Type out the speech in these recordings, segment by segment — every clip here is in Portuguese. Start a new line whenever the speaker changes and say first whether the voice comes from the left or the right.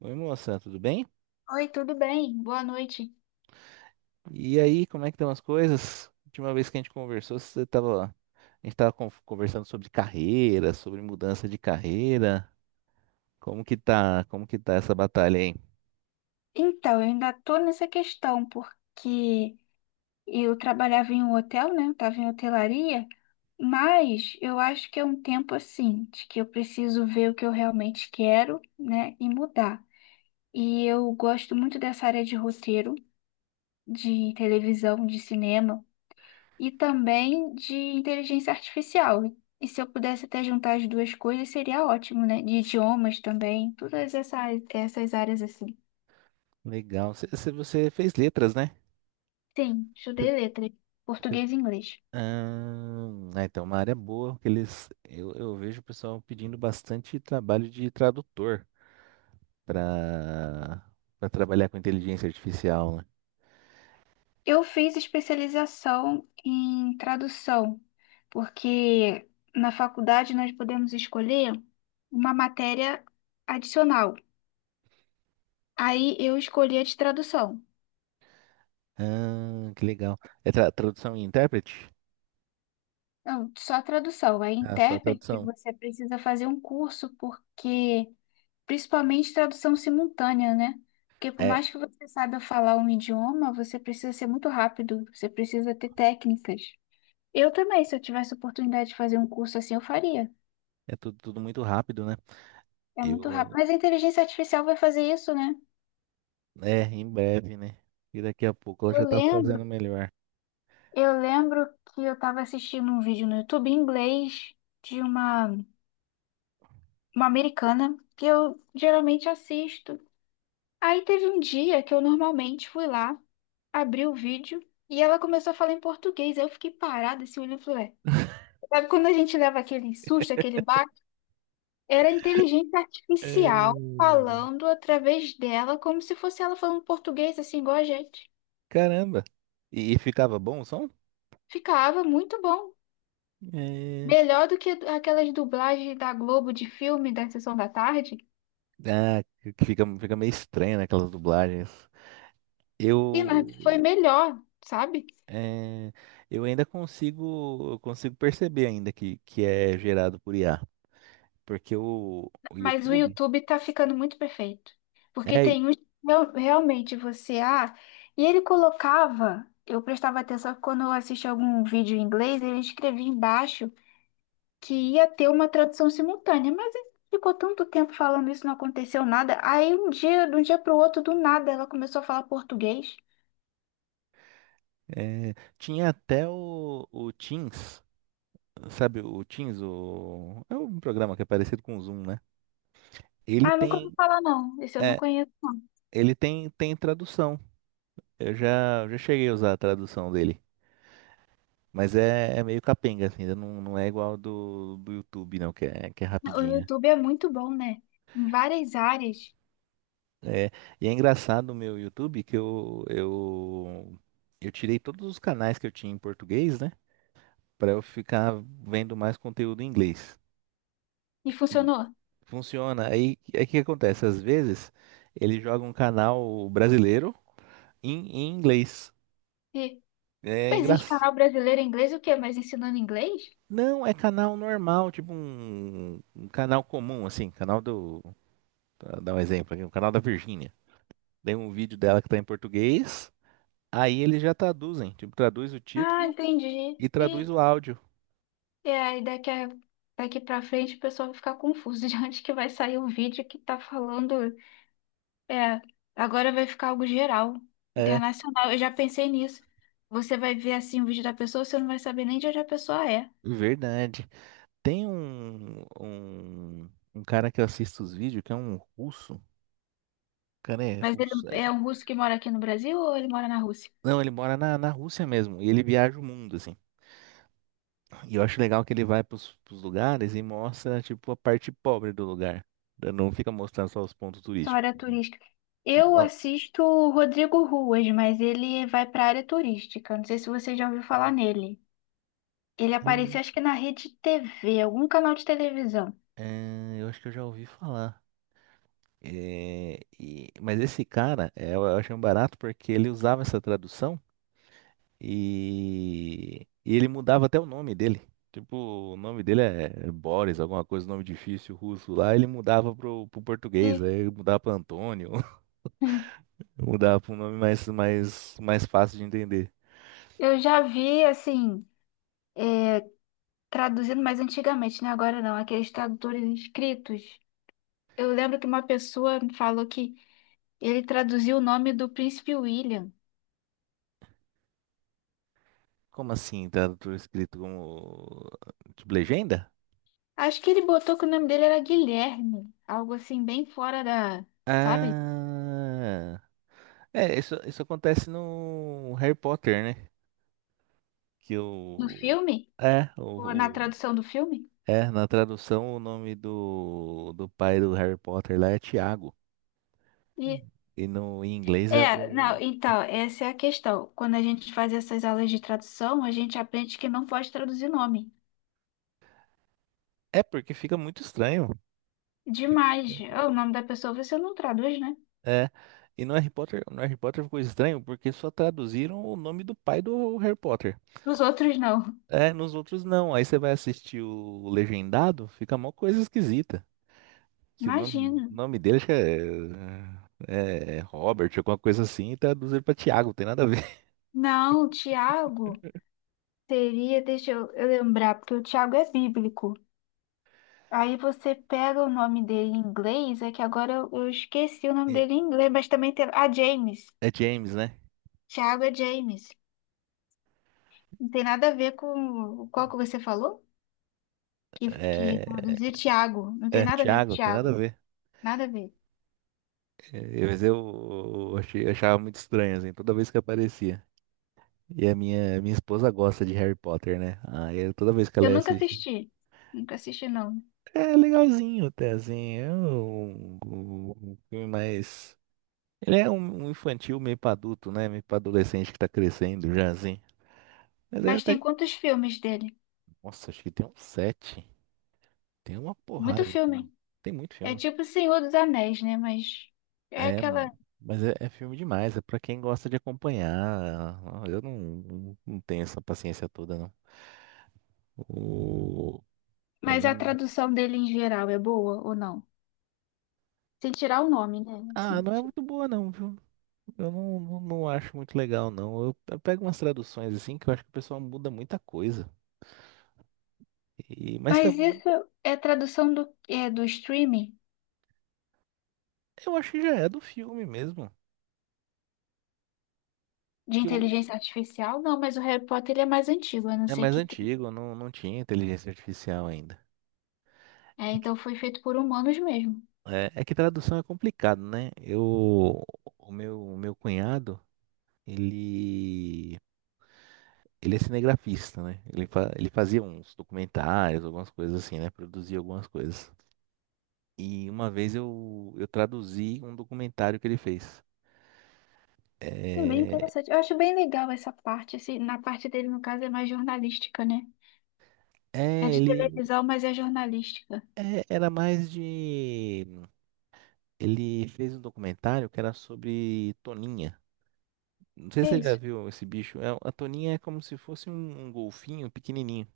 right: Oi, moça, tudo bem?
left: Oi, tudo bem? Boa noite.
right: E aí, como é que estão as coisas? Última vez que a gente conversou, você tava, a gente tava conversando sobre carreira, sobre mudança de carreira. Como que tá essa batalha aí?
left: Então, eu ainda tô nessa questão, porque eu trabalhava em um hotel, né? Eu tava em hotelaria, mas eu acho que é um tempo assim, de que eu preciso ver o que eu realmente quero, né? E mudar. E eu gosto muito dessa área de roteiro, de televisão, de cinema e também de inteligência artificial. E se eu pudesse até juntar as duas coisas, seria ótimo, né? De idiomas também, essas áreas assim.
right: Legal. Você fez letras, né?
left: Sim,
right: Você-
left: estudei letras,
right: você-
left: português e inglês.
right: então, uma área boa que eles, eu vejo o pessoal pedindo bastante trabalho de tradutor para para trabalhar com inteligência artificial, né?
left: Eu fiz especialização em tradução, porque na faculdade nós podemos escolher uma matéria adicional. Aí eu escolhi a de tradução.
right: Ah, que legal. É tradução e intérprete?
left: Não, só tradução. Aí,
right: Ah, só a
left: intérprete,
right: tradução.
left: você precisa fazer um curso, porque, principalmente tradução simultânea, né? Porque por
right: É,
left: mais que você saiba falar um idioma, você precisa ser muito rápido, você precisa ter técnicas. Eu também, se eu tivesse oportunidade de fazer um curso assim, eu faria.
right: é tudo, tudo muito rápido, né?
left: É muito
right: Eu,
left: rápido. Mas a inteligência artificial vai fazer isso, né?
right: é, em breve, né? E daqui a pouco ela
left: Eu
right: já tá
left: lembro,
right: fazendo melhor.
left: eu lembro que eu estava assistindo um vídeo no YouTube em inglês de uma, uma americana que eu geralmente assisto. Aí teve um dia que eu normalmente fui lá, abri o vídeo e ela começou a falar em português. Aí eu fiquei parada, assim, olhando e falei, "Ué, sabe quando a gente leva aquele susto, aquele Era inteligência
right: É.
left: artificial falando através dela, como se fosse ela falando português, assim, igual a gente.
right: Caramba! E ficava bom o som?
left: Ficava muito bom.
right: É...
left: Melhor do que aquelas dublagens da Globo de filme da Sessão da Tarde.
right: Ah, que fica, fica meio estranho, né, aquelas dublagens.
left: E mas foi
right: Eu,
left: melhor, sabe?
right: é, eu ainda consigo, eu consigo perceber ainda que é gerado por IA, porque o
left: Mas o
right: YouTube
left: YouTube tá ficando muito perfeito. Porque
right: é,
left: tem uns que realmente você. Ah, e ele colocava. Eu prestava atenção que quando eu assistia algum vídeo em inglês, ele escrevia embaixo. Que ia ter uma tradução simultânea, mas aí ficou tanto tempo falando isso, não aconteceu nada. Aí um dia, de um dia para o outro, do nada, ela começou a falar português.
right: é, tinha até o Teams. Sabe o Teams, o... é um programa que é parecido com o Zoom, né? Ele
left: Ah, nunca ouvi
right: tem,
left: falar não. Esse eu não
right: é,
left: conheço não.
right: ele tem, tem tradução. Já cheguei a usar a tradução dele. Mas é, é meio capenga, assim, ainda não, não é igual do YouTube, não, que é
left: O
right: rapidinha.
left: YouTube é muito bom, né? Em várias áreas.
right: É, e é engraçado o meu YouTube que eu tirei todos os canais que eu tinha em português, né? Pra eu ficar vendo mais conteúdo em inglês.
left: E
right: E
left: funcionou.
right: funciona. Aí o que acontece? Às vezes ele joga um canal brasileiro em inglês.
left: E
right: É
left: existe
right: engraçado.
left: canal brasileiro em inglês o quê? Mas ensinando inglês?
right: Não, é canal normal, tipo um canal comum, assim, canal do. Pra dar um exemplo aqui, o canal da Virgínia. Tem um vídeo dela que tá em português, aí eles já traduzem, tipo, traduz o
left: Ah,
right: título
left: entendi.
right: e traduz
left: E,
right: o áudio.
left: e aí daqui a, daqui para frente o pessoal vai ficar confuso de onde que vai sair o vídeo que tá falando. É, agora vai ficar algo geral,
right: É,
left: internacional. Eu já pensei nisso. Você vai ver assim o vídeo da pessoa, você não vai saber nem de onde a pessoa é.
right: verdade. Tem um cara que eu assisto os vídeos, que é um russo. O cara é
left: Mas ele
right: russo, é.
left: é um russo que mora aqui no Brasil ou ele mora na Rússia?
right: Não, ele mora na Rússia mesmo, e ele viaja o mundo, assim. E eu acho legal que ele vai pros lugares e mostra, tipo, a parte pobre do lugar. Não fica mostrando só os pontos
left: Só
right: turísticos.
left: área turística. Eu
right: Mo-
left: assisto o Rodrigo Ruas, mas ele vai para área turística. Não sei se você já ouviu falar nele. Ele
right: Hum.
left: apareceu, acho que na rede TV, algum canal de televisão.
right: É, eu acho que eu já ouvi falar. É, mas esse cara, é, eu achei um barato porque ele usava essa tradução e ele mudava até o nome dele. Tipo, o nome dele é é Boris, alguma coisa, nome difícil russo lá. Ele mudava pro português,
left: E
right: aí mudava pra Antônio, mudava pra um nome mais, mais fácil de entender.
left: eu já vi, assim, traduzindo, mas antigamente, né? Agora não, aqueles tradutores inscritos. Eu lembro que uma pessoa falou que ele traduziu o nome do príncipe William.
right: Como assim? Tá tudo escrito como tipo legenda?
left: Acho que ele botou que o nome dele era Guilherme, algo assim bem fora da, sabe?
right: Ah, é, isso acontece no Harry Potter, né? Que
left: No
right: o
left: filme,
right: é,
left: ou na tradução do filme.
right: é, na tradução o nome do pai do Harry Potter lá é Tiago.
left: E
right: E no em inglês é
left: é, não,
right: algum...
left: então, essa é a questão. Quando a gente faz essas aulas de tradução, a gente aprende que não pode traduzir nome.
right: É porque fica muito estranho.
left: Demais. Ah, o nome da pessoa você não traduz, né?
right: É. E no Harry Potter, no Harry Potter ficou estranho porque só traduziram o nome do pai do Harry Potter.
left: Os outros não.
right: É, nos outros não. Aí você vai assistir o legendado, fica uma coisa esquisita. Que
left: Imagina.
right: o nome dele acho que é, é é Robert, alguma coisa assim, e traduz ele pra Tiago, não tem nada a ver.
left: Não, Tiago seria, deixa eu lembrar, porque o Tiago é bíblico. Aí você pega o nome dele em inglês, é que agora eu esqueci o nome
right: É,
left: dele em inglês, mas também tem. Ah, James.
right: é James, né?
left: Thiago é James. Não tem nada a ver com qual que você falou? Que
right: É,
left: traduzir Thiago. Não tem
right: é
left: nada a ver com
right: Tiago, não tem nada a
left: Thiago.
right: ver.
left: Nada a ver.
right: É, mas achei, achava muito estranho, assim, toda vez que aparecia. E a minha esposa gosta de Harry Potter, né? Aí toda vez que ela
left: Eu
right: ia
left: nunca
right: assistir.
left: assisti. Nunca assisti, não.
right: É legalzinho até, assim. É um, um um filme mais. Ele é um, um infantil meio pra adulto, né? Meio pra adolescente que tá crescendo já, assim. Mas é
left: Mas tem
right: até.
left: quantos filmes dele?
right: Nossa, acho que tem uns sete. Tem uma
left: Muito
right: porrada de filme.
left: filme.
right: Tem muito
left: É
right: filme.
left: tipo Senhor dos Anéis, né? Mas é
right: É,
left: aquela.
right: mas é, é filme demais. É pra quem gosta de acompanhar. Eu não, não, não tenho essa paciência toda, não. O... pra
left: Mas a
right: mim...
left: tradução dele em geral é boa ou não? Sem tirar o nome, né?
right: Ah,
left: Assim.
right: não é muito boa, não, viu? Eu não, não, não acho muito legal, não. Eu pego umas traduções assim que eu acho que o pessoal muda muita coisa. E, mas
left: Mas isso é tradução do, é, do streaming
right: eu acho que já é do filme mesmo.
left: de
right: Que eu...
left: inteligência artificial? Não, mas o Harry Potter ele é mais antigo, eu não
right: É
left: sei
right: mais
left: que tem.
right: antigo, não, não tinha inteligência artificial ainda.
left: É,
right: É que,
left: então foi feito por humanos mesmo.
right: é, é que tradução é complicado, né? Eu, o meu cunhado, ele, ele é cinegrafista, né? Ele, ele fazia uns documentários, algumas coisas assim, né? Produzia algumas coisas. E uma vez eu traduzi um documentário que ele fez.
left: E bem
right: É,
left: interessante. Eu acho bem legal essa parte. Assim, na parte dele, no caso, é mais jornalística, né? É
right: é
left: de
right: ele
left: televisão, mas é jornalística.
right: é, era mais de. Ele fez um documentário que era sobre Toninha. Não sei
left: Que
right: se
left: é
right: você já
left: isso?
right: viu esse bicho. É, a toninha é como se fosse um golfinho pequenininho.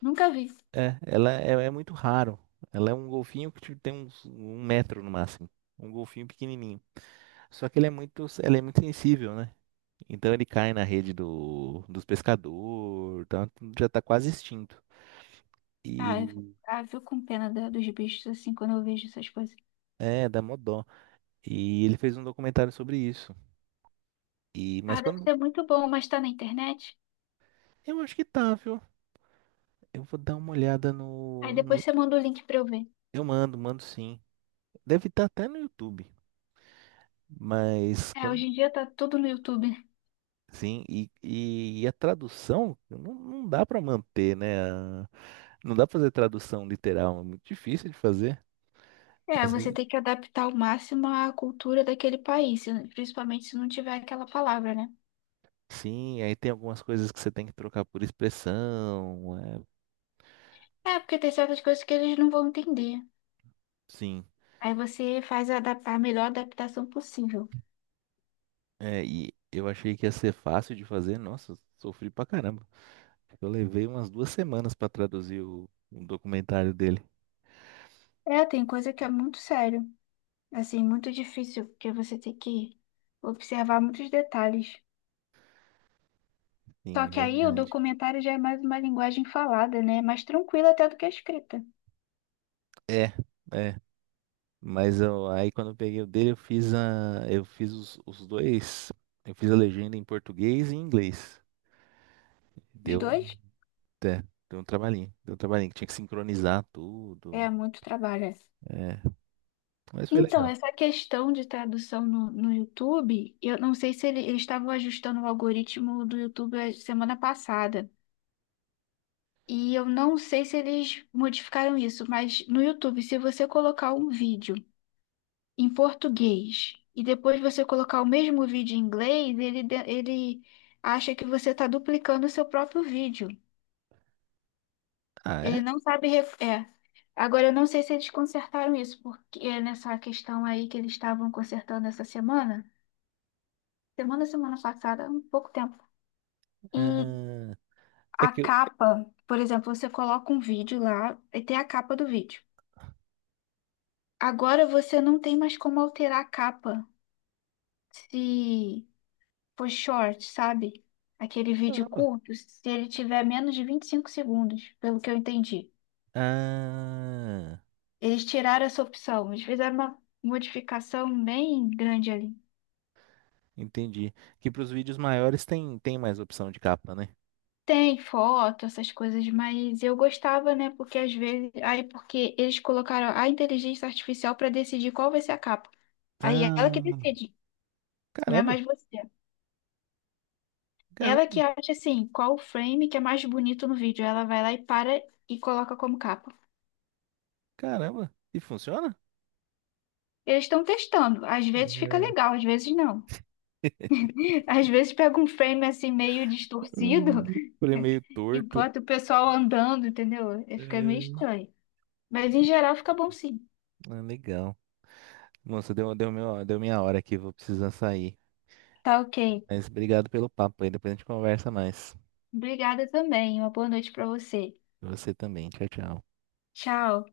left: Nunca vi.
right: É, ela é, é muito raro. Ela é um golfinho que tipo, tem uns, um metro no máximo. Um golfinho pequenininho. Só que ele é muito, ela é muito sensível, né? Então ele cai na rede dos pescadores, tá? Já tá quase extinto. E
left: Ah, eu com pena dos bichos, assim, quando eu vejo essas coisas.
right: é, dá mó dó. E ele fez um documentário sobre isso. E mas
left: Ah, deve
right: quando
left: ser muito bom, mas tá na internet.
right: eu acho que tá, viu? Eu vou dar uma olhada
left: Aí depois você manda o link pra eu ver.
right: eu mando, mando sim. Deve estar até no YouTube. Mas
left: É,
right: quando
left: hoje em dia tá tudo no YouTube.
right: sim, e a tradução não, não dá para manter, né? a... não dá pra fazer tradução literal, é muito difícil de fazer.
left: É,
right: Às
left: você
right: ve-
left: tem que adaptar ao máximo à cultura daquele país, principalmente se não tiver aquela palavra, né?
right: sim, aí tem algumas coisas que você tem que trocar por expressão, é,
left: É, porque tem certas coisas que eles não vão entender.
right: sim.
left: Aí você faz a, a melhor adaptação possível.
right: É, e eu achei que ia ser fácil de fazer, nossa, eu sofri pra caramba. Eu levei umas duas semanas para traduzir o documentário dele.
left: É, tem coisa que é muito sério, assim, muito difícil, porque você tem que observar muitos detalhes. Só
right: Sim,
left: que aí o
right: verdade.
left: documentário já é mais uma linguagem falada, né? Mais tranquila até do que a escrita.
right: É, é. Mas eu, aí quando eu peguei o dele, eu fiz a, eu fiz os dois, eu fiz a legenda em português e em inglês.
left: Os
right: Deu,
left: dois
right: é, deu um trabalhinho que tinha que sincronizar
left: é
right: tudo.
left: muito trabalho. É.
right: É, mas foi
left: Então,
right: legal.
left: essa questão de tradução no YouTube, eu não sei se eles estavam ajustando o algoritmo do YouTube a semana passada. E eu não sei se eles modificaram isso, mas no YouTube, se você colocar um vídeo em português e depois você colocar o mesmo vídeo em inglês, ele, ele acha que você está duplicando o seu próprio vídeo.
right: Ah,
left: Ele
right: é?
left: não sabe. É. Agora, eu não sei se eles consertaram isso, porque é nessa questão aí que eles estavam consertando essa semana. Semana passada, um pouco tempo. E
right: Ah, é
left: a
right: que eu,
left: capa, por exemplo, você coloca um vídeo lá e tem a capa do vídeo. Agora você não tem mais como alterar a capa. Se for short, sabe? Aquele vídeo
right: caramba.
left: curto, se ele tiver menos de 25 segundos, pelo que eu entendi.
right: Ah,
left: Eles tiraram essa opção, eles fizeram uma modificação bem grande ali.
right: entendi. Que para os vídeos maiores tem tem mais opção de capa, né?
left: Tem foto, essas coisas, mas eu gostava, né? Porque às vezes. Aí, porque eles colocaram a inteligência artificial para decidir qual vai ser a capa. Aí é ela que
right: Ah,
left: decide, não é
right: caramba,
left: mais você. Ela
right: caramba,
left: que acha, assim, qual o frame que é mais bonito no vídeo. Ela vai lá e para e coloca como capa.
right: caramba. E funciona?
left: Eles estão testando. Às vezes fica
right: É.
left: legal, às vezes não. Às vezes pega um frame, assim, meio distorcido
right: Falei meio
left: e
right: torto.
left: bota o pessoal andando, entendeu? Aí fica meio
right: É.
left: estranho. Mas em geral fica bom sim.
right: Ah, legal. Nossa, deu, deu, meu, deu minha hora aqui, vou precisar sair.
left: Tá ok.
right: Mas obrigado pelo papo aí, depois a gente conversa mais.
left: Obrigada também. Uma boa noite para você.
right: Você também, tchau, tchau.
left: Tchau.